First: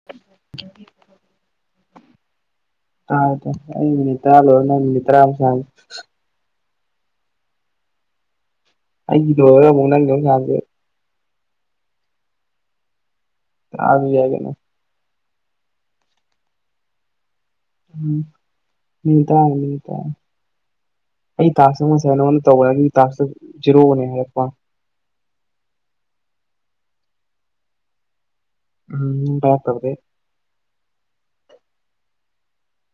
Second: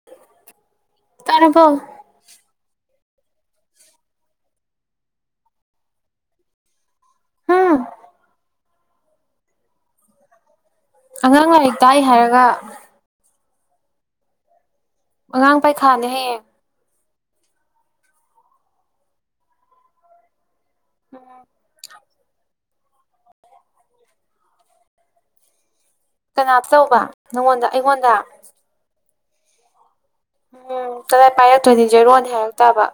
[inaudible] ꯇꯔꯕꯣ ꯇꯥ ꯑꯩ ꯃꯇ꯭ꯔꯥꯜꯣꯅ ꯃꯇ꯭ꯔꯥ ꯑꯃ ꯁ ꯍꯝ ꯑꯩꯗ ꯅꯪ ꯌ ꯌꯥꯦ ꯑꯉꯥꯡ ꯂꯥꯏꯔꯤꯛ ꯇꯥꯛꯏ ꯍꯥꯏꯔꯒ ꯇꯔꯁꯨ ꯌꯥꯏ ꯀꯩꯅꯣ ꯑꯉꯥꯡ ꯄꯥꯏꯈꯥꯅꯦ ꯍꯌꯦꯡ ꯃꯤꯇ ꯃꯤꯇ ꯑꯩ ꯇꯁꯨ ꯅꯉꯣꯟꯗ ꯇꯧꯕꯇ ꯖꯤꯔꯣꯅꯦ ꯍꯥꯏꯔꯛꯄꯣ ꯀꯅꯥ ꯇꯧꯕ ꯅꯪꯉꯣꯟꯗ ꯑꯩꯉꯣꯟꯗ ꯎꯝ ꯇꯔꯗꯦ ꯎꯝ ꯀꯗꯥꯏ ꯄꯥꯏꯔꯛꯇꯣꯏꯅꯤ ꯖꯦꯔꯣꯟ ꯍꯥꯏꯔꯛꯇꯥꯕ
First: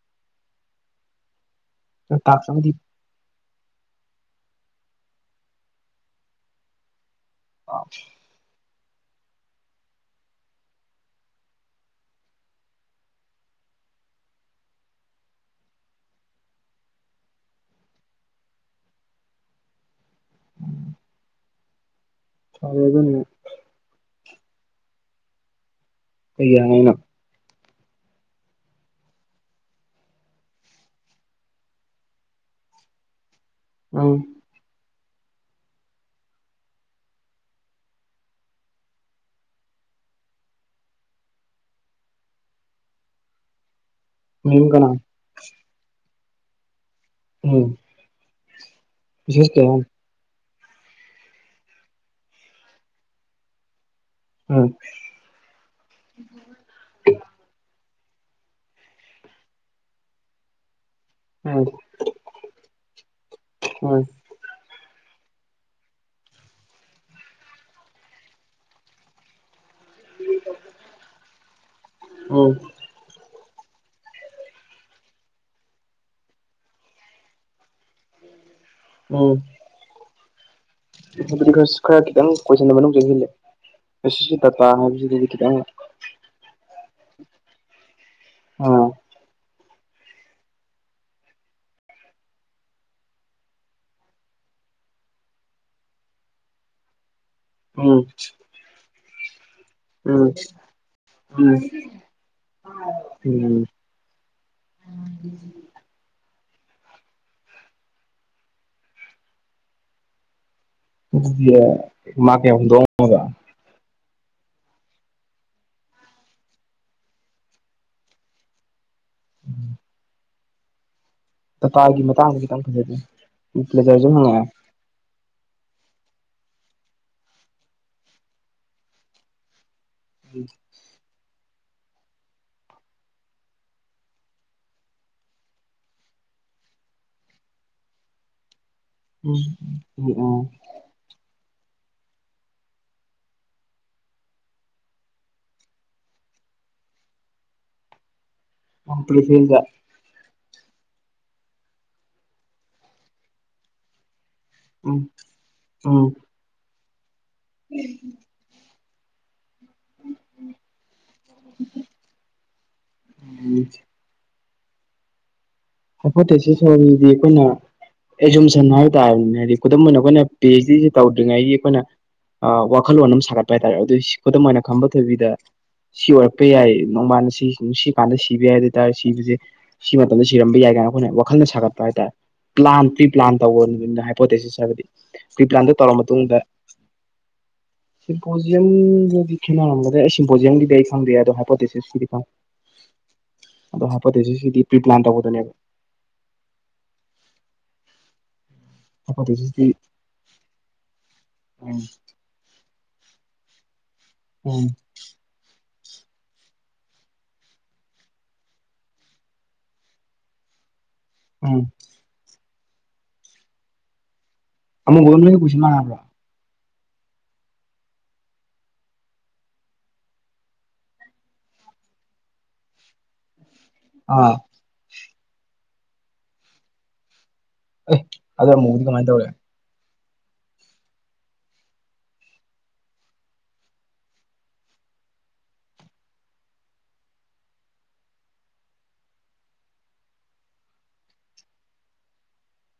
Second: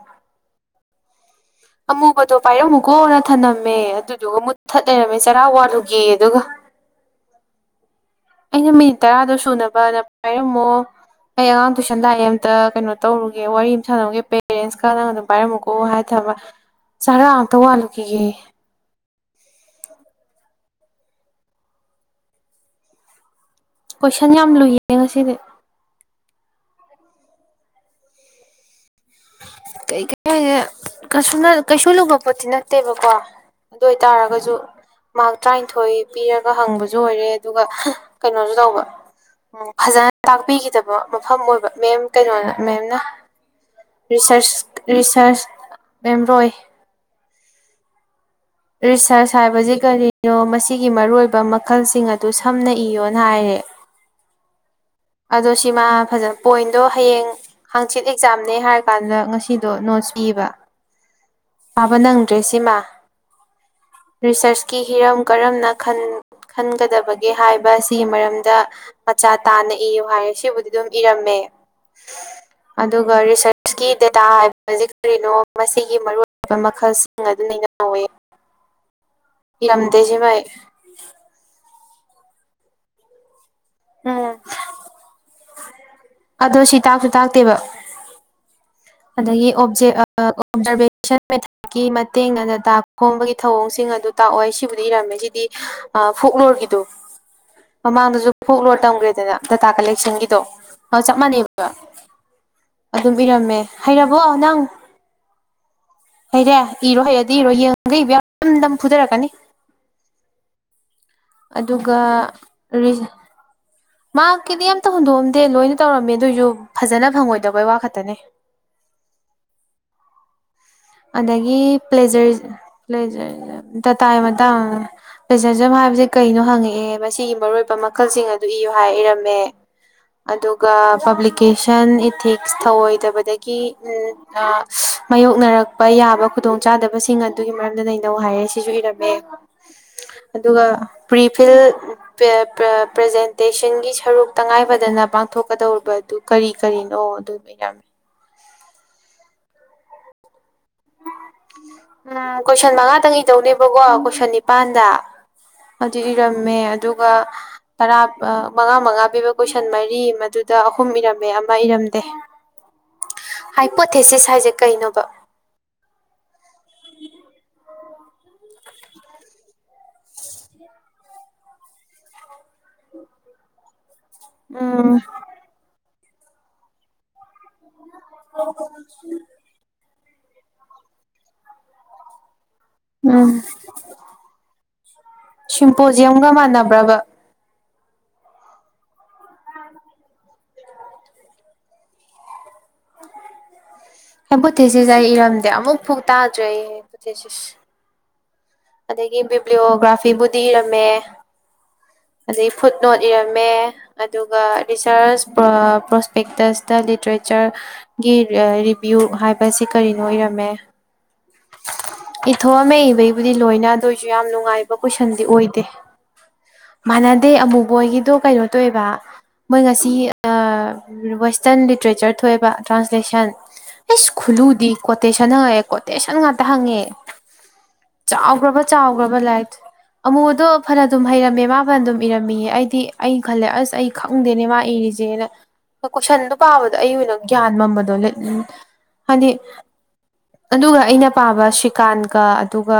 ꯑꯃꯨꯕꯗꯣ ꯇꯥꯛꯁ ꯑꯃꯗꯤ ꯄꯥꯏꯔꯝꯃꯨꯀꯣꯅ ꯊꯝꯂꯝꯝꯃꯦ ꯑꯗꯨꯗꯨꯒ ꯃꯨꯠꯊꯠ ꯂꯩꯔꯝꯃꯦ ꯆꯔꯥ ꯋꯥꯠꯂꯨꯒꯦ ꯑꯗꯨꯒ ꯑꯣ ꯑꯩꯅ ꯃꯤꯅꯤꯠ ꯇꯔꯥꯗꯣ ꯁꯨꯅꯕꯅ ꯄꯥꯏꯔꯝꯃꯣ ꯑꯩ ꯑꯉꯥꯡ ꯇꯨꯏꯁꯟ ꯂꯥꯛꯑꯦ ꯑꯝꯇ ꯀꯩꯅꯣ ꯇꯧꯔꯨꯒꯦ ꯋꯥꯔꯤ ꯑꯃꯇ ꯁꯥꯟꯅꯔꯨꯒꯦ ꯄꯦꯔꯦꯟꯁꯀ ꯅꯪ ꯑꯗꯨꯝ ꯄꯥꯏꯔꯝꯃꯨꯀꯣ ꯑꯣ ꯍꯥꯏ ꯊꯕ ꯆꯔꯥ ꯑꯝꯇ ꯋꯥꯜꯂꯨꯈꯤꯒꯦ ꯆꯔꯦ ꯑꯗꯨꯅꯤ ꯀꯣꯏꯁꯟ ꯌꯥꯝ ꯂꯨꯏꯌꯦ ꯉꯁꯤꯗꯤ ꯀꯩ-ꯀꯩ ꯍꯪꯉꯛ ꯏꯅꯣ ꯀ ꯀ ꯍꯥꯏꯦ ꯀ ꯀꯩꯁꯨ ꯂꯨꯕ ꯄꯣꯠꯇꯤ ꯅꯠꯇꯦꯕꯀꯣ ꯑꯗꯨ ꯎꯝ ꯑꯣꯏꯇꯥꯔꯒꯁꯨ ꯃꯍꯥꯛ ꯇꯔꯥꯅꯤꯊꯣꯏ ꯄꯤꯔꯒ ꯍꯪꯕꯁꯨ ꯑꯣꯏꯔꯦ ꯑꯗꯨꯒ ꯀꯩꯅꯣꯁꯨ ꯇꯧꯕ ꯎꯝ ꯐꯖꯅ ꯇꯥꯛꯄꯤꯈꯤꯗꯕ ꯃꯐꯝ ꯑꯣꯏꯕ ꯃꯦꯝ ꯀꯩꯅꯣꯅ ꯃꯦꯝꯅ ꯔꯤꯁꯔꯁ ꯃꯤꯡ ꯀꯅꯥ ꯔꯤꯁꯔꯁ ꯃꯦꯝꯔꯣꯏ ꯎꯝ ꯔꯤꯁꯔꯁ ꯃꯤꯁꯦꯁ ꯍꯥꯏꯕꯁꯤ ꯀꯌꯥꯝ ꯀꯔꯤꯅꯣ ꯃꯁꯤꯒꯤ ꯃꯔꯨꯑꯣꯏꯕ ꯃꯈꯜꯁꯤꯡ ꯑꯗꯨ ꯁꯝꯅ ꯏꯌꯣꯅ ꯍꯥꯏꯔꯦ ꯑꯥ ꯑꯗꯣ ꯁꯤꯃ ꯐꯖꯅ ꯄꯣꯏꯟꯗꯣ ꯍꯌꯦꯡ ꯍꯥꯡꯆꯤꯠ ꯑꯦꯛꯖꯥꯝꯅꯦ ꯍꯥꯏꯔ ꯀꯥꯟꯗ ꯉꯁꯤꯗꯣ ꯅꯣꯠꯁ ꯄꯤꯕ ꯎꯝ ꯄꯥꯕ ꯅꯪꯗ꯭ꯔꯦ ꯁꯤꯃꯥ ꯎꯝ ꯔꯤꯁꯔꯁꯀꯤ ꯍꯤꯔꯝ ꯀꯔꯝꯅꯟ ꯈꯟꯒꯗꯕꯒꯦ ꯍꯥꯏꯕ ꯑꯁꯤꯒꯤ ꯃꯔꯝꯗ ꯃꯆꯥ ꯇꯥꯅ ꯏꯌꯨ ꯍꯥꯏꯔꯦ ꯁꯤꯕꯨꯗꯤ ꯑꯗꯨꯝ ꯏꯔꯝꯃꯦ ꯎꯝ ꯑꯗꯨꯒ ꯔꯤꯁꯔꯁꯀꯤ ꯗꯦꯇꯥ ꯍꯥꯏꯕꯕꯁꯤ ꯀꯔꯤꯅꯣ ꯃꯁꯤꯒꯤ ꯃꯔꯨꯑꯣꯏꯕ ꯃꯈꯜꯁꯤꯡ ꯑꯗꯨ ꯅꯩꯅꯧꯑꯣꯌꯦ ꯎꯝ ꯏꯔꯝꯗꯦꯁꯦ ꯚꯥꯏ ꯍꯥꯏꯕꯗꯤ ꯈꯔ ꯈꯤꯇꯪ ꯀꯣꯏꯁꯟꯁꯦ ꯃꯅꯨꯡ ꯎꯝ ꯆꯪꯁꯤꯜꯂꯦ ꯇꯥꯇꯥ ꯍꯥꯏꯕꯁꯤꯗꯗꯤ ꯈꯤꯇꯪ ꯑꯗꯣ ꯁꯤ ꯇꯥꯛꯁꯨ ꯇꯥꯛꯇꯦꯕ ꯑꯣ ꯑꯗꯒꯤ ꯑꯣꯞꯖꯦꯛ ꯑꯥ ꯑꯣꯕꯖꯥꯔꯕꯦꯁꯟ ꯃꯦꯊꯠ ꯒꯤ ꯃꯇꯦꯡꯅꯅ ꯗꯇꯥꯥ ꯈꯣꯝꯕꯒꯤ ꯊꯧꯑꯣꯡꯁꯤꯡ ꯑꯗꯨ ꯇꯥꯛꯑꯣꯏ ꯁꯤꯕꯨꯗꯤ ꯏꯔꯝꯃꯦ ꯁꯤꯗꯤ ꯐꯣꯛꯂꯣꯔꯒꯤꯗꯣ ꯎꯝ ꯃꯃꯥꯡꯗꯁꯨ ꯐꯣꯛ ꯂꯣꯔ ꯇꯝꯈ꯭ꯔꯦꯗꯅ ꯗꯗꯥꯇꯥ ꯎꯝ ꯀꯂꯦꯛꯁꯟꯒꯤꯗꯣ ꯑ ꯆꯞ ꯎꯝ ꯃꯥꯟꯅꯩꯕ ꯑꯗꯨꯝ ꯎꯝ ꯏꯔꯝꯃꯦ ꯍꯩꯔꯕꯣ ꯅꯪ ꯍꯔꯦ ꯏꯔꯣ ꯍꯩꯔꯗꯤ ꯏꯔꯣ ꯌꯦꯡꯉꯒ ꯏꯕ ꯌꯥꯗ꯭ꯔ ꯗꯝ-ꯗꯝ ꯐꯨꯊꯔꯛꯀꯅꯤ ꯑꯗꯨꯒ ꯃꯥ ꯀꯌꯥꯗ ꯃꯥꯛꯀꯤꯗꯤ ꯑꯝꯇ ꯍꯨꯟꯗꯣꯛꯑꯝꯗꯦ ꯂꯣꯏꯅ ꯇꯧꯔꯝꯃꯦ ꯑꯗꯨꯑꯣꯏꯁꯨ ꯐꯖꯅ ꯐꯪꯉꯣꯏꯗꯕꯩ ꯋꯥ ꯈꯛꯇꯅꯦ ꯎꯝ ꯑꯗꯒꯤ ꯄ꯭ꯂꯦꯖꯔ ꯃꯇꯥꯡꯗ ꯈꯤꯇꯪ ꯐꯖꯗꯦ ꯄ꯭ꯂꯦꯖꯔ ꯄ꯭ꯂꯦꯖꯔꯁꯨ ꯇꯇꯥꯥꯚꯤ ꯃꯇꯥꯡ ꯍꯪꯉꯛꯑꯦ ꯄꯦꯁꯦꯟꯖꯝ ꯍꯥꯏꯕꯁꯦ ꯀꯩꯅꯣ ꯍꯪꯉꯛꯑꯦ ꯃꯁꯤꯒꯤ ꯃꯔꯨꯑꯣꯏꯕ ꯃꯈꯜꯁꯤꯡ ꯑꯗꯨ ꯏꯌꯣ ꯍꯥꯏ ꯏꯔꯝꯃꯦ ꯑꯗꯨꯒ ꯄꯕ꯭ꯂꯤꯀꯦꯁꯟ ꯏꯊꯤꯛꯁ ꯊꯧꯑꯣꯏꯗꯕꯗꯒꯤ ꯃꯥꯌꯣꯛꯅꯔꯛꯄ ꯌꯥꯕ ꯈꯨꯗꯣꯡꯆꯥꯥꯗꯕꯁꯤꯡ ꯑꯗꯨꯒꯤ ꯃꯔꯝꯗ ꯅꯩꯅ ꯅꯧ ꯍꯥꯏꯔꯦ ꯁꯤꯁꯨ ꯏꯔꯝꯃꯦ ꯎꯝ ꯑꯗꯨꯒ ꯄ꯭ꯔꯤ ꯐꯤꯜ ꯄ꯭ꯔꯖꯦꯟꯇꯦꯁꯟꯒꯤ ꯁꯔꯨꯛ ꯇꯉꯥꯏꯐꯗꯅ ꯄꯥꯡꯊꯣꯛꯀꯗꯧꯔꯤꯕꯗꯨ ꯀꯔꯤ ꯀꯔꯤꯅꯣ ꯑꯗꯨ [inaudible] [unintelligible] ꯎꯝ ꯀꯣꯏꯁꯟ ꯃꯉꯥꯇꯪ ꯏꯗꯧꯅꯦꯕꯀꯣ ꯀꯣꯏꯁꯟꯅꯤ ꯅꯤꯄꯥꯥꯟꯗ ꯎꯝ ꯑꯗꯨ ꯎꯝ ꯏꯔꯝꯃꯦ ꯑꯗꯨꯒ ꯇꯔꯥ ꯃꯉꯥ ꯃꯉꯥ ꯄꯤꯕ ꯀꯣꯏꯁꯟ ꯃꯔꯤ ꯃꯗꯨꯗ ꯑꯍꯨꯝ ꯏꯔꯝꯃꯦ ꯑꯃ ꯏꯔꯝꯗꯦ ꯍꯥꯏ ꯄꯣꯊꯦꯁꯤꯁ ꯍꯥꯏꯁꯦ ꯀꯩꯅꯣꯕ ꯍꯥꯏꯄꯣꯇꯦꯁꯤꯁ ꯁꯔꯤꯗꯤ ꯑꯩꯈꯣꯏꯅ ꯑꯦꯛꯖꯝꯁꯟ ꯍꯥꯏꯕ ꯇꯥꯔꯦꯅꯤꯅ ꯍꯥꯏꯗꯤ ꯈꯨꯗꯝ ꯑꯣꯏꯅ ꯑꯩꯈꯣꯏꯅ ꯄꯤ ꯑꯩꯆ ꯗꯤꯁꯤ ꯇꯧꯗ꯭ꯔꯤꯉꯩꯒꯤ ꯑꯩꯈꯣꯏꯅ ꯋꯥꯈꯜꯂꯣꯟ ꯑꯃ ꯁꯥꯒꯠꯄ ꯍꯥꯏꯇꯥꯥꯔꯦ ꯑꯗꯨꯑꯣꯏ ꯈꯨꯗꯝ ꯑꯣꯏꯅ ꯈꯝꯕ ꯎꯝ ꯊꯣꯏꯕꯤꯗ ꯁꯤ ꯑꯣꯏꯔꯛꯄ ꯌꯥꯏ ꯅꯣꯡꯃꯅ ꯁꯤ ꯅꯨꯡ ꯁꯤ ꯀꯥꯟꯗ ꯁꯤꯕ ꯌꯥꯏ ꯍꯥꯏ ꯑꯗꯨꯑꯣꯏꯇꯔꯗꯤ ꯁꯤꯕꯁꯦ ꯁꯤ ꯃꯇꯝꯗ ꯁꯤꯔꯝꯕ ꯌꯥꯏ ꯀꯥꯏꯅ ꯑꯩꯈꯣꯏꯅ ꯋꯥꯈꯜꯅ ꯁꯥꯒꯠꯄ ꯍꯥꯏꯇꯥꯔꯦ ꯄ꯭ꯂꯥꯟ ꯄ꯭ꯔꯤꯄ꯭ꯂꯥꯟ ꯎꯝ ꯇꯧꯑꯣ ꯅꯨꯃꯤꯠꯅ ꯍꯥꯏꯄꯣꯇꯦꯁꯤꯁ ꯍꯥꯏꯕꯗꯤ ꯇꯧꯔꯕ ꯁꯤꯝꯄꯣꯖꯤꯌꯝꯒ ꯃꯇꯨꯡꯗ ꯃꯥꯟꯅꯕ꯭ꯔꯕ ꯁꯤꯝꯄꯣꯖꯤꯌꯝꯒꯤꯗꯤ ꯈꯦꯠꯅꯔꯝꯕꯗꯤ ꯑꯗꯣ ꯁꯤꯝꯄꯣꯖꯤꯌꯝꯒꯤꯗꯤ ꯑꯩ ꯈꯪꯗꯤꯌꯦ ꯑꯗꯣ ꯍꯥꯏꯄꯣꯇꯦꯁꯤꯁꯀꯤꯗꯤ ꯈꯪꯉꯦ ꯑꯗꯣ ꯍꯥꯏꯄꯣꯇꯦꯁꯤꯁ ꯁꯤꯗꯤ ꯍꯥꯏꯄꯣꯊꯦꯁꯤꯁ ꯄ꯭ꯔꯤ-ꯄ꯭ꯂꯥꯜ ꯑꯩ ꯇꯧꯕ ꯏꯔꯝꯗꯦ ꯑꯃꯨꯛ ꯐꯨꯛ ꯇꯥꯗ꯭ꯔꯦ ꯑꯗꯒꯤ ꯍꯥꯏꯄꯣꯊꯦꯁꯤꯁꯇꯤ ꯕꯤꯕ꯭ꯂꯤꯑꯣꯒ꯭ꯔꯥꯐꯤꯕꯨꯗꯤ ꯏꯔꯝꯃꯦ ꯎꯝ ꯑꯗꯗꯒꯤ ꯐꯨꯗ ꯅꯣꯠ ꯏꯔꯝꯃꯦ ꯑꯗꯨꯒ ꯔꯤꯁꯔꯁ ꯄ꯭ꯔꯣꯁꯄꯦꯛꯇꯦꯁꯇ ꯂꯤꯇ꯭ꯔꯦꯆꯔ ꯒꯤ ꯔꯤꯚꯤꯌꯨ ꯍꯥꯏꯕꯁꯤ ꯀꯔꯤꯅꯣ ꯑꯣꯏꯔꯝꯃꯦ ꯎꯝ ꯏꯊꯣꯛꯑꯝꯃꯦ ꯏꯕꯩꯕꯨꯗꯤ ꯂꯣꯏꯅ ꯑꯗꯨꯏꯁꯨ ꯌꯥꯝ ꯅꯨꯡꯉꯥꯏꯕ ꯑꯃꯨꯕꯒ ꯀꯣꯏꯁꯟꯗꯤ ꯅꯣꯏꯒ ꯀꯣꯏꯁꯟ ꯑꯣꯏꯗꯦ ꯃꯥꯟꯅꯕ꯭ꯔꯣ ꯃꯥꯟꯅꯗꯦ ꯑꯃꯨꯕꯣꯏꯒꯤꯗꯣ ꯀꯩꯅꯣ ꯇꯧꯕ ꯃꯣꯏ ꯉꯁꯤ ꯋꯦꯁꯇꯔꯟ ꯂꯤꯇꯔꯦꯆꯔ ꯊꯣꯛꯑꯦꯕ ꯇ꯭ꯔꯥꯟꯁꯂꯦꯁꯟ ꯏꯁ ꯑꯥ ꯈꯨꯜꯂꯨꯗꯤ ꯀꯣꯇꯦꯁꯟ ꯍꯦꯉꯦ ꯀꯣꯇꯦꯁꯟ ꯉꯥꯛꯇ ꯍꯪꯉꯦ ꯑꯦ ꯑꯗꯣ ꯆꯎꯒ꯭ꯔꯕ ꯆ ꯑꯃꯨꯕꯗꯤ ꯆꯥꯎ ꯀꯃꯥꯏꯅ ꯑꯒ꯭ꯔꯕ ꯇꯧꯔꯦ ꯂꯥꯏ ꯑꯃꯨꯗꯣ ꯐꯅꯗꯨꯝ ꯍꯩꯔꯝꯃꯦ ꯃꯥ ꯐꯅ ꯑꯗꯨꯝ ꯏꯔꯝꯃꯤꯌꯦ ꯑꯩꯗꯤ ꯑꯩ ꯈꯜꯂꯦ ꯑꯁ ꯑꯩ ꯈꯪꯗꯦꯅꯦ ꯃꯥ ꯏꯔꯤꯁꯦꯅ ꯀꯣꯏꯁꯟꯗꯣ ꯄꯥꯕꯗꯣ ꯑꯩ ꯑꯣꯏꯅ ꯒ꯭ꯌꯥꯟ ꯃꯝꯕꯗꯣ ꯍꯥꯏꯗꯤ ꯑꯗꯨꯒ ꯑꯩꯅ ꯄꯥꯕ ꯁ꯭ꯔꯤꯀꯥꯟꯀ ꯑꯗꯨꯒ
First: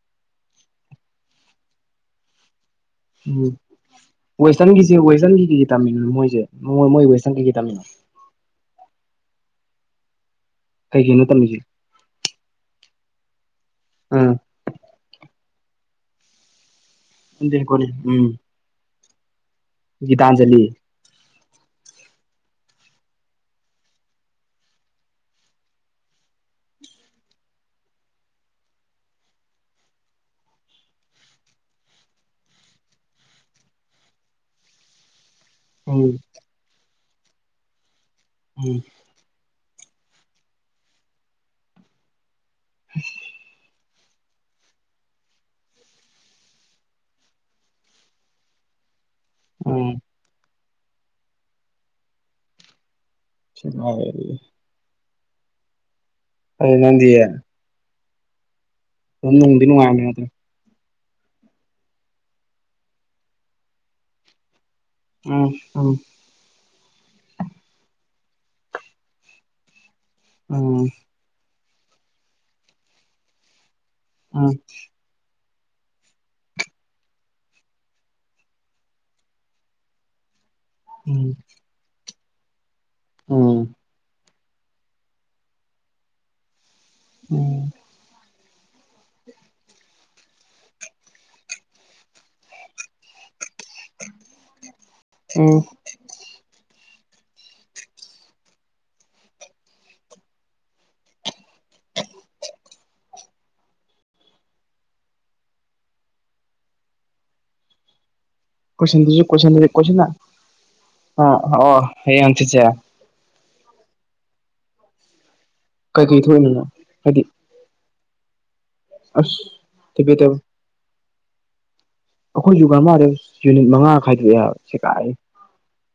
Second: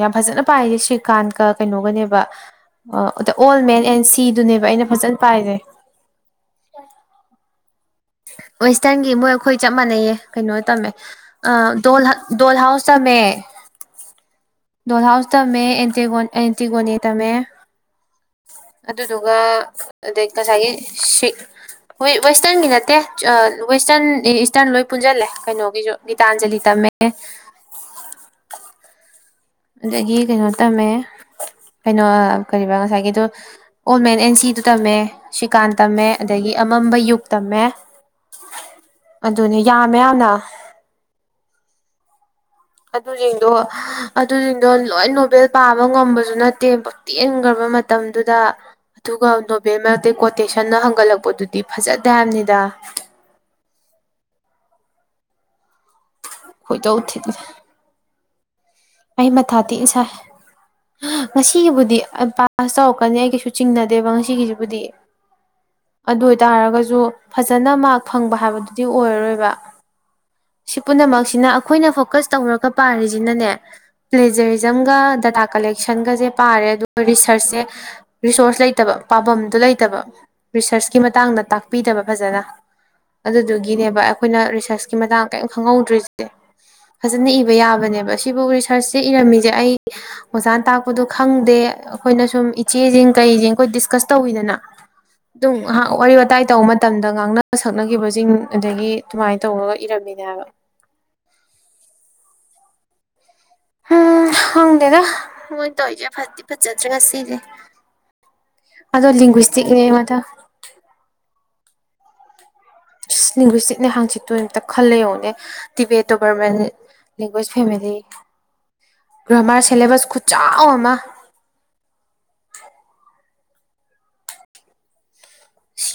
ꯌꯥꯝ ꯐꯖꯅ ꯄꯥꯏꯁꯦ ꯁ꯭ꯔꯤꯀꯥꯟꯀ ꯀꯩꯅꯣꯒꯅꯦꯕ [inaudible] ꯑꯗ ꯎꯝ ꯑꯣꯜ ꯃꯦꯟ ꯑꯦꯟ ꯁꯤꯗꯨꯅꯦꯕ ꯑꯩꯅ ꯋꯦꯁꯇꯔꯟꯒꯤꯁꯦ ꯐꯖꯅ ꯋꯦꯁꯇꯔꯟꯒꯤ ꯄꯥꯏꯔꯦ ꯀꯩ-ꯀꯩ ꯇꯝꯃꯤꯅꯣ ꯃꯣꯏꯁꯦ ꯃ ꯃꯣꯏ ꯋꯦꯁꯇꯔꯟ ꯀꯩ-ꯀꯩ ꯇꯝꯃꯤꯅꯣ ꯋꯦꯁꯇꯔꯟꯒꯤ ꯃꯣꯏ ꯑꯩꯈꯣꯏ ꯆꯞ ꯃꯥꯟꯅꯩꯌꯦ ꯀꯩꯅꯣ ꯇꯝꯃꯦ ꯀꯩꯀꯩꯅꯣ ꯇꯝꯃꯤꯁꯦ ꯗꯣ ꯗꯣꯜꯍꯥꯎ ꯆ ꯃ ꯎꯝ ꯗꯍꯥꯎꯁ ꯇꯝꯃꯦ ꯑꯦꯟꯇ ꯑꯦꯟꯇꯤꯒꯣꯅꯤ ꯇꯃꯦ ꯑꯥ ꯀꯣꯅꯤ ꯎꯝ ꯑꯗꯨꯗꯨꯒ ꯑꯗꯩ ꯒꯤꯇꯥꯟꯖꯂꯤ ꯉꯁꯥꯏꯒꯤ ꯁꯤ ꯍꯣꯏ ꯋꯦꯁꯇꯔꯟꯒꯤ ꯅꯠꯇꯦ ꯑ ꯋꯦꯁꯇꯔꯟ ꯏꯁꯇꯔꯟ ꯂꯣꯏ ꯄꯨꯟꯁꯤꯜꯂꯦ ꯀꯩꯅꯣꯒꯤꯁꯨ ꯅꯤꯇꯥꯟꯖꯂꯤ ꯇꯝꯃꯦ ꯑꯗꯒꯤ ꯀꯩꯅꯣ ꯇꯝꯃꯦ ꯀꯩꯅꯣ ꯀ ꯉꯁꯥꯏꯒꯤꯗꯣ ꯑꯣꯟꯂꯥꯏꯟ ꯑꯦꯟ ꯁꯤꯗꯨ ꯇꯝꯃꯦ ꯁꯤꯀꯥꯟ ꯇꯝꯃꯦ ꯎꯝ ꯑꯗꯒꯤ ꯑꯃꯝꯕ ꯌꯨꯛ ꯇꯝꯃꯦ ꯎꯝ ꯑꯗꯨꯅꯦ ꯌꯥꯝꯃꯦ ꯌꯥꯝꯅ ꯑꯗꯨꯅꯦ ꯑꯗꯣ ꯑꯗꯨꯁꯤꯡꯗꯣ ꯂꯣꯏ ꯅꯣꯕꯦꯜ ꯄꯥꯕ ꯉꯝꯕꯁꯨ ꯅꯠꯇꯦ ꯄꯛꯇꯦꯟꯈ꯭ꯔꯕ ꯃꯇꯝꯗꯨꯗ ꯑꯗꯨꯒ ꯅꯣꯕꯦꯜ ꯎꯝ ꯅꯇꯩ ꯀꯣꯇꯦꯁꯟꯅ ꯍꯪꯒꯠꯂꯛꯄꯗꯨꯗꯤ ꯐꯖꯗ ꯍꯥꯏꯕꯅꯤꯗ ꯁꯤꯉ [unintelligible] ꯑꯗꯨ ꯈꯣꯏꯗꯧ ꯅꯪꯗꯤ ꯊꯤꯠꯂꯦ ꯑꯩ ꯏ ꯑꯗꯨꯝ ꯃꯊꯥ ꯅꯨꯡꯗꯤ ꯊꯤꯥ ꯅꯨꯡꯉꯥꯏꯔꯝꯃꯦ ꯁꯥꯏ ꯑꯗꯨꯝ ꯉꯁꯤꯒꯤꯕꯨꯗꯤ ꯄꯥꯁ ꯇꯧꯔꯛꯀꯅꯤ ꯑꯩ ꯀꯩꯁꯨ ꯆꯤꯡꯅꯗꯦꯕ ꯉꯁꯤꯒꯤꯁꯤꯕꯨꯗꯤ ꯎꯝ ꯑꯗꯨ ꯑꯣꯏꯇꯥꯔꯒꯁꯨ ꯐꯖꯅ ꯃꯔꯛ ꯐꯪꯕ ꯍꯥꯏꯕꯗꯨꯗꯤ ꯑꯣꯏꯔꯔꯣꯏꯕ ꯎꯝ ꯁꯤ ꯄꯨꯝꯅꯃꯛꯁꯤꯅ ꯑꯩꯈꯣꯏꯅ ꯐꯣꯀꯁ ꯇꯧꯔꯒ ꯄꯥꯔꯤꯁꯤꯅꯅꯦ ꯎꯝ ꯄ꯭ꯂꯦꯖꯔꯤꯖꯝꯒ ꯗꯇꯥ ꯀꯂꯦꯛꯁꯟꯒꯁꯦ ꯄꯥꯔꯦ ꯑꯗꯨꯒ ꯔꯤꯁꯔꯁꯁꯦ ꯔꯤꯁꯣꯔꯁ ꯂꯩꯇꯕ ꯄꯥꯕꯝꯗꯨ ꯂꯩꯇꯕ ꯔꯤꯁꯔꯁ ꯀ ꯃꯇꯥꯡꯗ ꯇꯥꯛꯄꯤꯗꯕ ꯐꯖꯅ ꯎꯝ ꯑꯗꯨꯗꯨꯒꯤꯅꯦꯕ ꯑꯩꯈꯣꯏꯅ ꯔꯤꯁꯔꯁꯀꯤ ꯃꯇꯥꯡ ꯀꯔꯤ ꯈꯪꯍꯧꯗ꯭ꯔꯤꯁꯦ ꯐꯖꯅ ꯎꯝ ꯏꯕ ꯎꯝ ꯌꯥꯕꯅꯦꯕ ꯁꯤꯕꯨ ꯔꯤꯁꯔꯁꯁꯦ ꯏꯔꯝꯃꯤꯁꯦ ꯑꯩ ꯑꯣꯖꯥꯅ ꯇꯥꯛꯄꯗꯣ ꯈꯪꯗꯦ ꯑꯩꯈꯣꯏꯅ ꯁꯨꯝ ꯏꯆꯦꯁꯤꯡ ꯀꯩꯁꯤꯡ ꯑꯩꯈꯣꯏ ꯗꯤꯁꯀꯁ ꯇꯧꯋꯤꯗꯅ ꯎꯝ ꯑꯗꯨꯝ ꯉꯥꯏꯍꯥꯛ ꯋꯥꯔꯤ ꯋꯥꯇꯥꯏ ꯇꯧꯕ ꯃꯇꯝꯗ ꯉꯥꯡꯅ ꯁꯛꯅꯈꯤꯕꯁꯤꯡ ꯑꯗꯒꯤ ꯑꯗ ꯇꯧꯕꯥꯒ ꯏꯔꯝꯃꯤꯅꯦ ꯍꯥꯏꯕ ꯎꯝ ꯍꯪꯗꯦꯗ ꯃꯣꯏ ꯇꯧꯔꯤꯁꯦ ꯐꯗꯤ ꯐꯖꯗ꯭ꯔꯒ ꯉꯥꯁꯤꯁꯦ ꯑꯗꯣ ꯀꯣꯏꯁꯟꯗꯨꯁꯨ ꯂꯤꯡꯒꯨꯏꯁꯇꯤꯛ ꯃꯊꯪ ꯑ ꯑꯣ ꯍꯥꯌꯦꯡ ꯍꯪꯆꯨꯏ ꯁꯦ ꯂꯦꯡꯒ꯭ꯋꯦꯁꯇꯤꯛꯅꯦꯍꯥꯡꯆꯤꯠꯇꯣ ꯑꯝꯛꯇ ꯈꯜꯂ ꯌꯦꯉꯅꯦ ꯇꯤꯕꯦ ꯀꯩꯀꯩ ꯊꯣꯛꯏꯅꯣ ꯍꯥꯏꯗꯤ ꯇꯣꯕꯔꯃꯦꯟꯦꯡ ꯐꯦꯃꯤꯂꯤ ꯑꯁ ꯒ꯭ꯔꯃꯥꯔ ꯁꯤꯂꯦꯕꯁ ꯇꯤꯕꯦꯇꯕ ꯈꯨꯠꯆꯥꯎ ꯑꯃ ꯑꯩꯈꯣꯖꯨ ꯨꯒꯥꯔ ꯃꯥꯥꯗꯦ ꯌꯨꯅꯤꯠ ꯃꯉꯥ ꯈꯥꯏꯗꯣꯛꯑꯦ ꯁꯦ ꯀꯥꯏꯑꯦ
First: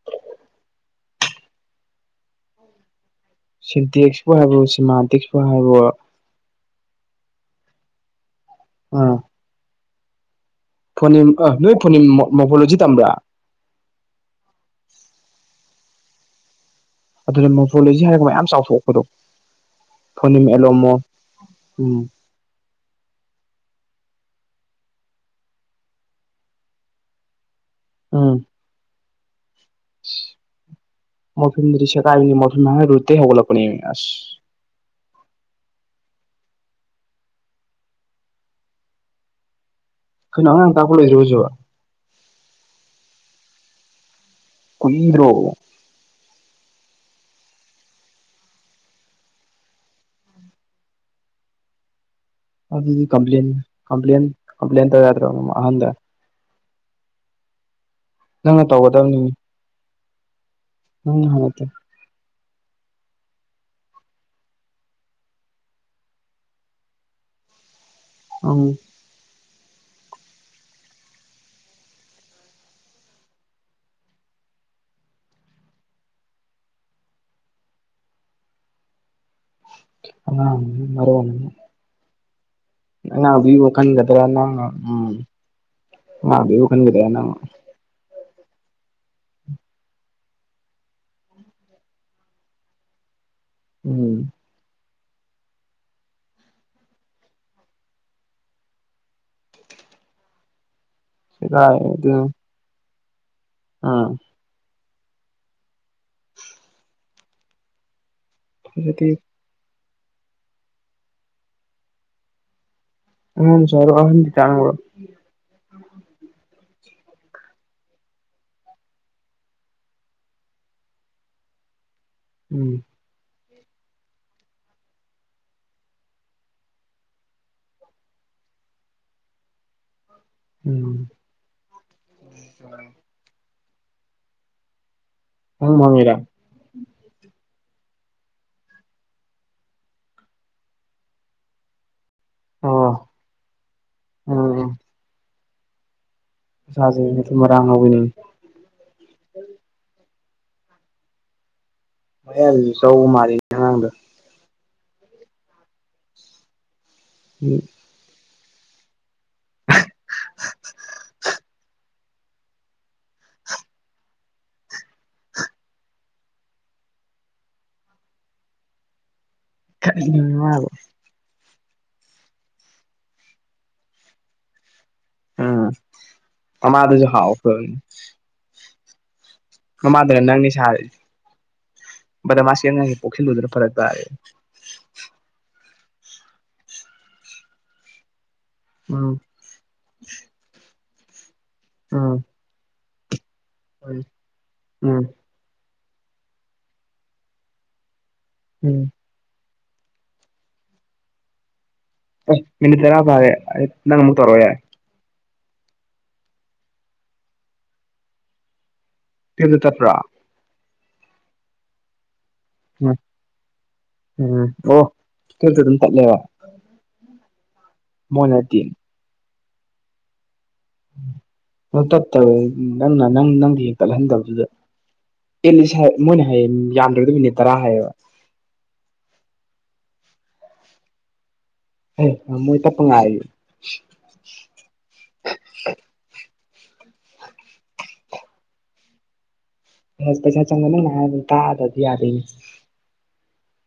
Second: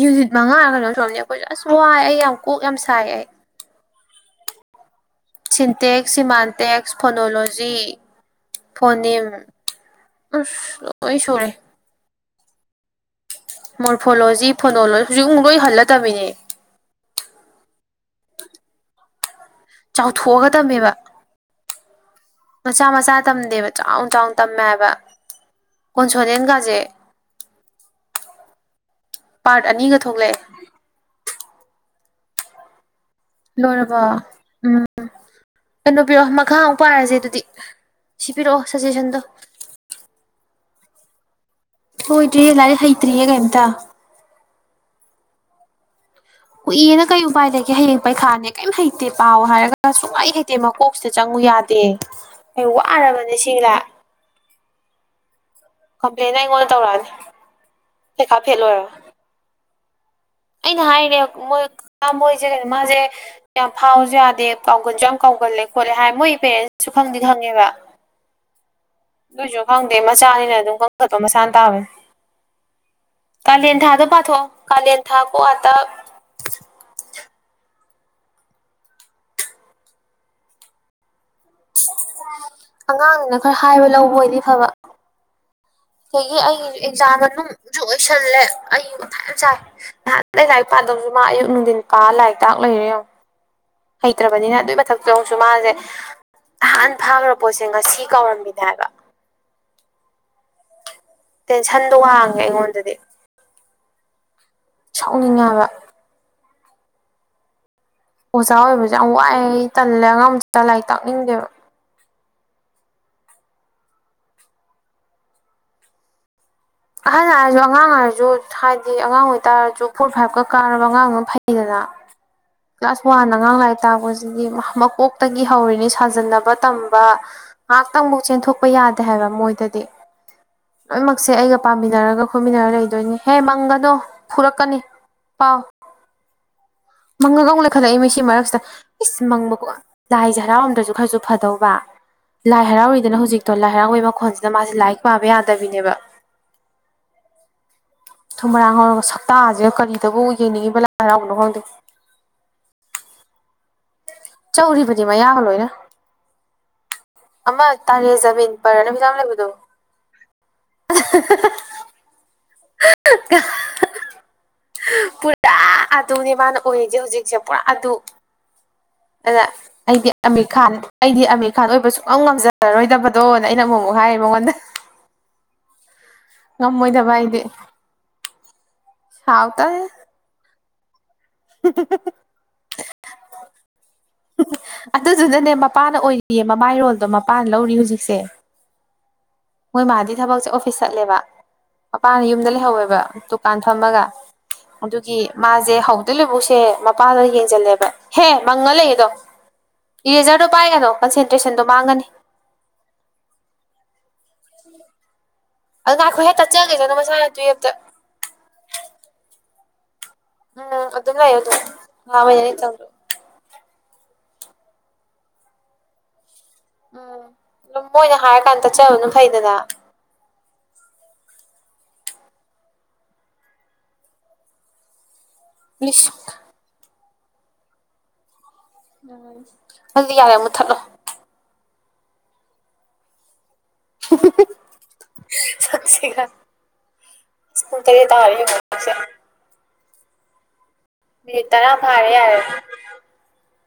ꯌꯨꯅꯤꯠ ꯃꯉꯥ ꯀꯩꯅꯣ ꯁꯣꯝꯅꯤ ꯑꯩꯈꯣꯏ ꯑꯁ ꯋꯥꯏ ꯑꯩ ꯌꯥꯝ ꯀꯣꯛ ꯌꯥꯝ ꯁꯥꯏ ꯑꯩ ꯁꯤꯇꯦꯛꯁꯄꯣ ꯍꯥꯏꯕꯣ semantics syntax semantics phonology phoneme ꯑꯁ ꯂꯣꯏ ꯐꯣꯟꯅꯤꯝ ꯑ ꯁꯨꯔꯦ ꯅꯣꯏ ꯐꯣꯟꯅꯤꯝ ꯃꯣꯕꯣꯂꯣꯖꯤ ꯇꯝꯕ꯭ꯔꯥ ꯃꯣꯔꯐꯣꯂꯣꯖꯤ ꯐꯣꯅꯣꯂꯣꯖꯤ ꯍꯧꯖꯤꯛ ꯑꯃꯨꯛ ꯂꯣꯏ ꯍꯜꯂ ꯇꯝꯃꯤꯅꯦ ꯑꯗꯨꯅ ꯃꯣꯐꯣꯂꯦꯖꯤ ꯍꯥꯏꯔꯒ ꯃꯌꯥꯝ ꯆꯥꯎꯊꯣꯛꯄꯗꯣ ꯐꯣꯅꯤꯝ ꯆꯥꯎꯊꯣꯛꯑꯒ ꯑꯦꯂꯣꯃꯣ ꯇꯝꯃꯦꯕ ꯎꯝ ꯃꯆꯥ ꯃꯆꯥ ꯇꯝꯗꯦꯕ ꯆꯥꯎ ꯆꯥꯎꯅ ꯇꯝꯃꯦꯕ ꯀꯣꯟꯁꯅꯦꯟ ꯀꯖꯦ ꯑꯝ ꯄꯥꯔꯠ ꯑꯅꯤꯒ ꯊꯣꯛꯂꯛꯑꯦ ꯃꯣꯐꯤꯟꯔꯤꯁꯦ ꯀꯥꯏ ꯃꯣꯐꯤꯟ ꯔꯨꯇꯇꯩ ꯍꯧꯒꯠꯂꯛꯄꯅꯤ ꯂꯣꯏꯔꯕꯣ ꯑꯁ ꯎꯝ ꯀꯩꯅꯣ ꯄꯤꯔꯛꯑꯣ ꯃꯈꯥ ꯑꯃꯨꯛ ꯄꯥꯏꯔꯁꯦ ꯑꯗꯨꯗꯤ ꯁꯤ ꯄꯤꯔꯛꯑꯣ ꯁꯖꯦꯁꯟꯗꯣ ꯀꯩꯅꯣ ꯑꯉꯥꯡ ꯇꯥꯀꯄꯥ ꯂꯣꯏꯗꯔ꯭ꯦꯕꯣꯍꯧꯁꯨꯕ ꯍꯣꯏꯗ꯭ꯔꯤ ꯂꯔꯦ ꯍꯩꯇ꯭ꯔꯤꯑꯦꯒꯦꯇ ꯀꯨꯣꯏꯟꯗ꯭ꯔꯣ ꯎꯏꯅ ꯀꯩ ꯎꯄꯥꯏꯗꯒꯤꯦ ꯍꯌꯦꯡ ꯄꯩꯈꯥꯅꯦ ꯀꯩꯝ ꯍꯩꯇꯦ ꯄꯥꯎ ꯍꯥꯏꯔꯒ ꯁꯨꯡ ꯍꯩ ꯍꯩꯇꯦ ꯅꯠꯇꯦ ꯃꯀꯣꯛꯁꯤꯗ ꯆꯪꯉꯨ ꯌꯥꯗꯦ ꯑꯩ ꯋꯥꯔꯕꯅꯦ ꯁꯤꯗ ꯀ꯭ꯂ [inaudible] [inaudible] ꯀꯝꯄ꯭ꯂꯦꯟꯅꯥ ꯑꯩꯩꯑꯣꯟꯗ ꯇꯧꯔꯛꯑ ꯅꯤ ꯅꯪꯅ ꯇꯧꯒꯗꯕꯅꯤ ꯑꯩꯅ ꯍꯥꯏꯔꯤꯅꯦ ꯅꯪꯅ ꯍꯥꯟꯅ ꯃꯣꯏ ꯇꯧ ꯃꯣꯏꯁꯦ ꯀꯣ ꯃꯥꯁꯦ ꯌꯥꯝ ꯐꯥꯎꯁꯨ ꯌꯥꯗꯦ ꯀꯥꯎꯒꯟꯁꯨ ꯌꯥꯝ ꯀꯥꯎꯒꯜꯂꯦ ꯈꯣꯠꯂꯦ ꯍꯥꯏ ꯃꯣꯏ ꯄꯦꯔꯦꯟꯁꯁꯨ ꯈꯪꯗꯤ ꯈꯪꯉꯦꯕ ꯑꯝ ꯅꯨꯏꯁꯨ ꯈꯪꯗꯦ ꯃꯆꯥꯅꯤꯅ ꯑꯗꯨꯝ ꯀꯟꯈꯠꯄ ꯃꯁꯥꯅ ꯇꯥꯕꯅꯦ ꯀꯥꯂꯦꯟ ꯊꯥꯗ ꯄꯥꯊꯣꯛꯑꯣ ꯀꯥꯂꯦꯟ ꯊꯥꯀꯣ ꯇꯛ ꯑ ꯃꯔꯑꯣꯅꯦ ꯑꯉꯥꯡꯅꯤꯅ ꯈꯔ ꯍꯥꯏꯕ ꯂꯧꯕ ꯈꯟꯒꯗ꯭ꯔꯥ ꯑꯣꯏꯗꯤ ꯅꯪꯅ ꯐꯕ ꯎꯝ ꯑꯗꯒꯤ ꯑꯩ ꯑꯉꯥꯡꯗꯨꯒꯤꯕꯨ ꯈꯟꯒꯗ꯭ꯔꯥ ꯑꯦꯛꯖꯥꯝ ꯅꯪ ꯃꯅꯨꯡꯁꯨ ꯑꯣꯏꯁꯜꯂꯦ ꯑꯩ ꯋꯥꯥꯏ ꯌꯥꯝ ꯆꯥꯏ ꯅꯍꯥꯟ ꯑꯩꯩ ꯂꯥꯏꯔꯤꯛ ꯄꯥꯗꯕꯁꯨ ꯃꯥ ꯑꯌꯨꯛ ꯅꯨꯡꯊꯤꯟ ꯄꯥ ꯂꯥꯏꯔꯤꯛꯇꯥꯛ ꯔꯦꯌꯦꯉꯣ ꯍꯩ ꯎꯝ ꯇ꯭ꯔꯕꯅꯤ ꯅ ꯑꯗꯨ ꯊ ꯆꯣꯡꯁꯨ ꯃꯥꯁꯦ ꯅꯍꯥꯟ ꯐꯥꯈ꯭ꯔꯕ ꯄꯣꯠꯁꯦ ꯉꯁꯤ ꯀꯥꯎꯔꯝꯃꯤꯅꯦ ꯍꯥꯏꯕ ꯁꯦꯒꯥꯏ ꯇꯦꯟꯁꯟꯗꯣ ꯑꯗꯨ ꯋꯥꯡꯉꯦ ꯑꯩꯉꯣꯟꯗꯗꯤ ꯑꯥ ꯁꯥꯎꯅꯤꯡꯉꯦ꯫ ꯍꯥꯏꯕ ꯑꯣꯖꯥ ꯑꯣꯏꯕꯁꯨ ꯌꯥꯝ ꯍꯧꯖꯤꯛꯇꯤ ꯋꯥꯏꯑꯦ ꯑꯩ ꯇꯜꯂꯦ ꯑꯅꯥꯡ ꯃꯆꯥ ꯂꯥꯏꯔꯤꯛ ꯇꯥꯛꯅꯤꯡꯗꯦꯕ ꯑꯥꯍꯟꯗꯤ ꯇꯥꯡꯕꯔꯑꯣ ꯑꯍꯟ ꯍꯥꯏꯔꯁꯨ ꯑꯉꯥꯡ ꯍꯥꯏꯔꯁꯨ ꯍꯥꯏꯗꯤ ꯑꯉꯥꯡ ꯑꯣꯏꯇꯥꯔꯁꯨ ꯐꯣꯔ ꯐꯥꯏꯚꯀ ꯀꯥꯔꯕ ꯑꯉꯥꯡ ꯑꯃ ꯐꯩꯗꯅ ꯎꯝ ꯀ꯭ꯂꯥꯁ ꯋꯥꯟ ꯑꯉꯥꯡ ꯂꯥꯏꯔꯤꯛ ꯇꯥꯛꯄꯁꯤꯗꯤ ꯃꯀꯣꯛꯇꯒꯤ ꯍꯧꯔꯤꯅꯤ ꯁꯥꯖꯟꯅꯕ ꯇꯝꯕ ꯉꯥꯏꯍꯥꯛꯇꯪ ꯑꯃꯨꯛ ꯆꯦꯟꯊꯣꯛꯄ ꯌꯥꯗꯦ ꯍꯥꯏꯕ ꯃꯣꯏꯗꯗꯤ ꯎꯝ ꯂꯣꯏꯅꯃꯛꯁꯦ ꯑꯩꯒ ꯄꯥꯃꯤꯟꯅꯔꯒ ꯈꯣꯠꯃꯤꯟꯅꯔꯒ ꯂꯩꯗꯣꯏ ꯅꯤ ꯍꯦ ꯃꯪꯒꯗꯣ ꯐꯨꯔꯛꯀꯅꯤ ꯃꯃꯤꯔ ꯃꯪꯒꯒꯧꯅꯛ ꯈꯜꯂꯛꯏ ꯃꯤꯁꯤ ꯃꯔꯛꯁꯤꯗ ꯏꯁ ꯃꯪꯗꯀꯣ ꯂꯥꯏꯁꯦ ꯍꯔꯥꯎꯔꯝꯗꯔꯁꯨ ꯈꯔꯁꯨ ꯐꯗꯧꯕ ꯂꯥꯏ ꯑꯣ ꯍꯔꯥꯎꯔꯤꯗꯅ ꯍꯧꯖꯤꯛꯇꯣ ꯂꯥꯏ ꯍꯔꯥꯎꯕꯩ ꯃꯈꯣꯟꯁꯤꯅ ꯎꯝ ꯃꯥꯁꯦ ꯂꯥꯏꯔꯤꯛ ꯄꯥꯕ ꯌꯥꯗꯕꯤꯅꯦꯕ ꯏꯁꯖꯦ ꯃꯊꯨꯝ ꯃꯔꯥꯡ ꯍꯧꯅꯤ ꯃꯊꯨꯝ ꯍꯔꯥꯡ ꯍꯧꯔꯒ ꯁꯛꯇꯥꯁꯤꯒ ꯀꯔꯤꯗꯕꯨ ꯌꯦꯡꯅꯤꯡꯉꯤꯕ ꯂꯥꯏ ꯍꯔꯥꯎꯕꯅꯣ ꯈꯪꯗꯦ ꯃꯌꯥꯁꯨ ꯆꯧꯕ ꯃꯥꯜꯂꯤ ꯑꯉꯥꯡꯗꯣ ꯆꯧꯔꯤꯕꯅꯤ ꯃꯌꯥꯒ ꯂꯣꯏꯅ ꯑꯃ ꯇꯥꯔꯦꯖꯃꯤꯟꯐꯤꯜꯂꯝ ꯂꯩꯕꯗꯣ ꯀ [unintelligible] ꯄꯨꯔꯥ ꯑꯗꯨꯅꯦ ꯃꯥꯅ ꯑꯣꯏꯔꯤꯁꯦ ꯍꯧꯖꯤꯛꯁꯦ ꯄꯨꯔꯥ ꯑꯗꯨ ꯑꯗ ꯑꯩꯗꯤ ꯊꯛꯏꯅꯦ ꯑꯃꯤꯔ ꯃꯥꯕꯨ ꯈꯥꯟ ꯑꯩꯗꯤ ꯑꯃꯤꯔ ꯈꯥꯟ ꯑꯣꯏꯕ ꯁꯨꯡꯛ ꯉꯝꯖꯔꯔꯣꯏꯗꯕꯗꯣꯅ ꯑꯩꯅ ꯑꯃꯨꯛ ꯑꯃꯨꯛ ꯍꯥꯏꯔꯤ ꯅꯤ ꯃꯉꯣꯟꯗ ꯎꯝ ꯉꯃꯣꯏꯗ ꯃꯃꯥꯗꯨꯁꯨ ꯕꯥꯏ ꯑꯩ ꯗ ꯍꯥꯎꯈ꯭ꯔꯕꯅꯤ ꯁꯥꯎ ꯇꯦ ꯅ ꯅꯪꯅꯤ ꯁꯔꯤꯖꯦ ꯎ ꯕꯗꯃꯥꯁ ꯄꯣꯛ ꯁꯤꯜꯂꯨꯗ ꯐꯔꯛ ꯄꯥꯔꯦ ꯑꯗꯨꯗꯨꯅꯅꯦ ꯃꯄꯥꯅ ꯑꯣꯏꯔꯤꯌꯦ ꯃꯃꯥꯏꯔꯣꯜꯗꯣ ꯃꯄꯥꯅ ꯂꯧꯔꯤ ꯍꯧꯖꯤꯛꯁꯦ ꯎꯝ ꯃꯣꯏ ꯃꯥꯗꯤ ꯊꯕꯛꯁꯦ ꯑꯣꯐꯤꯁ ꯆꯠꯂꯦꯕ ꯎꯝ ꯃꯄꯥꯅ ꯌꯨꯝꯗ ꯂꯩꯍꯧꯋꯦꯕ ꯇꯨ ꯀꯥꯟ ꯎꯝ ꯐꯝꯃꯥꯒ ꯎꯝ ꯑꯗꯨꯒꯤ ꯃꯥꯖꯦ ꯍꯧꯕꯗꯩꯩ ꯂꯣꯏꯕꯧꯁꯦ ꯃꯄꯥꯅ ꯌꯦꯡꯖꯜꯂꯦꯕ ꯍꯦ ꯃꯪꯉ ꯎꯝ ꯂꯩ ꯑꯗꯣ ꯏꯔꯦꯖꯔꯗꯣ ꯄꯥꯏꯒꯅꯣ ꯀꯟꯁꯟꯇ꯭ꯔꯦꯁꯟꯗꯣ ꯃꯥꯡꯒꯅꯤ ꯑꯁ ꯃꯤꯃꯤꯠ ꯇꯔꯥ ꯐꯔꯦ ꯑ ꯅꯪ ꯑꯃꯨꯛ ꯇꯧꯔꯣ ꯌꯥꯔꯦ ꯑꯗꯨꯅ ꯉꯥꯢꯈꯣꯍꯦ ꯇꯠꯆꯈꯤꯆꯥꯅꯣ ꯃꯁꯥꯅ ꯇꯨꯌꯦꯞꯇ ꯀꯗ ꯇꯠꯄ꯭ꯔꯥ ꯎꯝ ꯑꯗꯨ ꯂꯩ ꯑꯗꯨ [unintelligible] ꯎꯝ ꯎꯝ ꯑꯣ ꯇꯁꯨ ꯑꯗꯨꯝ ꯇꯠꯂꯦꯕ ꯎꯝ ꯑꯗꯨꯝ ꯃꯣꯏꯅ ꯍꯥꯏꯔꯀꯥꯟꯗ ꯇꯠꯆꯕꯅ ꯐꯩꯗꯅ ꯇꯠꯇ ꯅꯪꯅ ꯅꯪ ꯅꯪꯗꯤ ꯍꯦꯛ ꯇꯠꯍꯟꯗꯕꯗꯨꯗ ꯑꯦ [unintelligible] ꯏꯁ ꯃꯣꯏꯅ ꯍꯥꯏꯌꯦ ꯌꯥꯝꯗ꯭ꯔꯕꯥ ꯗ ꯃꯤꯅꯤꯠ ꯇꯔꯥ ꯍꯥꯏꯌꯦꯕ ꯎꯝ ꯑꯗꯨꯗꯤ ꯌꯥꯔꯦ ꯃꯨꯠꯊꯠꯂꯣ ꯍꯩ ꯃꯣꯏ ꯇꯠꯄ ꯉꯥꯏꯔꯤ [inaudible] ꯁꯛꯁꯤꯒ ꯄꯨꯡ ꯇꯔꯦꯠ ꯇꯔꯦ [unintelligible] ꯑꯁ ꯄꯩꯁꯥ ꯆꯪꯕꯥ ꯃꯣꯏꯅ ꯍꯥꯏꯔꯗꯤ ꯃꯤꯅꯤꯠ ꯇꯔꯥ ꯇꯥꯗꯕꯗꯤ ꯌꯥꯗꯦ ꯐꯥꯔꯦ ꯌꯥꯔꯦ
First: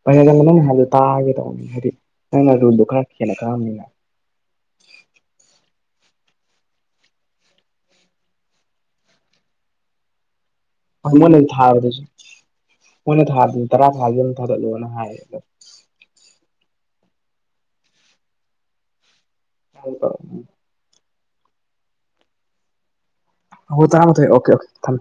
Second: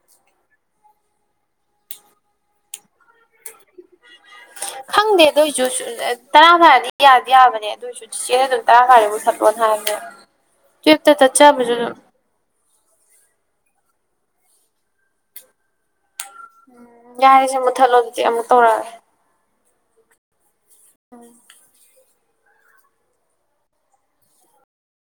ꯄꯩꯁꯥ ꯆꯪꯕ ꯅꯪꯅ ꯍꯥꯏꯕꯗꯣ ꯇꯥꯒꯦ ꯇꯧꯕꯅꯤ ꯍꯥꯏꯗꯤ ꯅꯪꯅ ꯔꯨꯜꯗꯣ ꯈꯔ ꯍꯦꯟꯅ ꯈꯉꯝꯅꯤꯅ ꯈꯪꯗꯦ ꯑꯗꯨꯏꯁꯨꯁꯨ ꯇꯔꯥ ꯐꯥꯔꯗꯤ ꯌꯥꯗꯤ ꯌꯥꯕꯅꯦ ꯑꯗꯨꯏꯁꯨ ꯆꯦꯆꯦꯅ ꯑꯗꯨꯝ ꯇꯔꯥ ꯐꯔꯗꯤ ꯃꯨꯊꯥꯠꯂꯣꯅ ꯍꯥꯢꯕꯅꯦꯕ ꯃꯣꯏꯅ ꯊꯥꯕꯗꯁꯨ ꯃꯣꯏꯅ ꯊꯥꯕꯗ ꯇꯔꯥ ꯐꯥꯔꯗꯤ ꯑꯗꯨꯝ ꯊꯥꯗꯠꯂꯣꯅ ꯍꯥꯏꯌꯦ ꯑꯗ ꯎꯝ ꯌꯥꯔꯤꯁꯦ ꯃꯨꯛꯊꯠꯂꯣꯗꯤ ꯑꯃꯨꯛ ꯇꯧꯔꯛꯑꯒꯦ ꯍꯥꯎ ꯎꯝ ꯍꯣ ꯇꯔꯥꯃꯥꯊꯣꯏ ꯑꯣꯀꯦ ꯑꯣꯀꯦ ꯊꯝꯃꯦ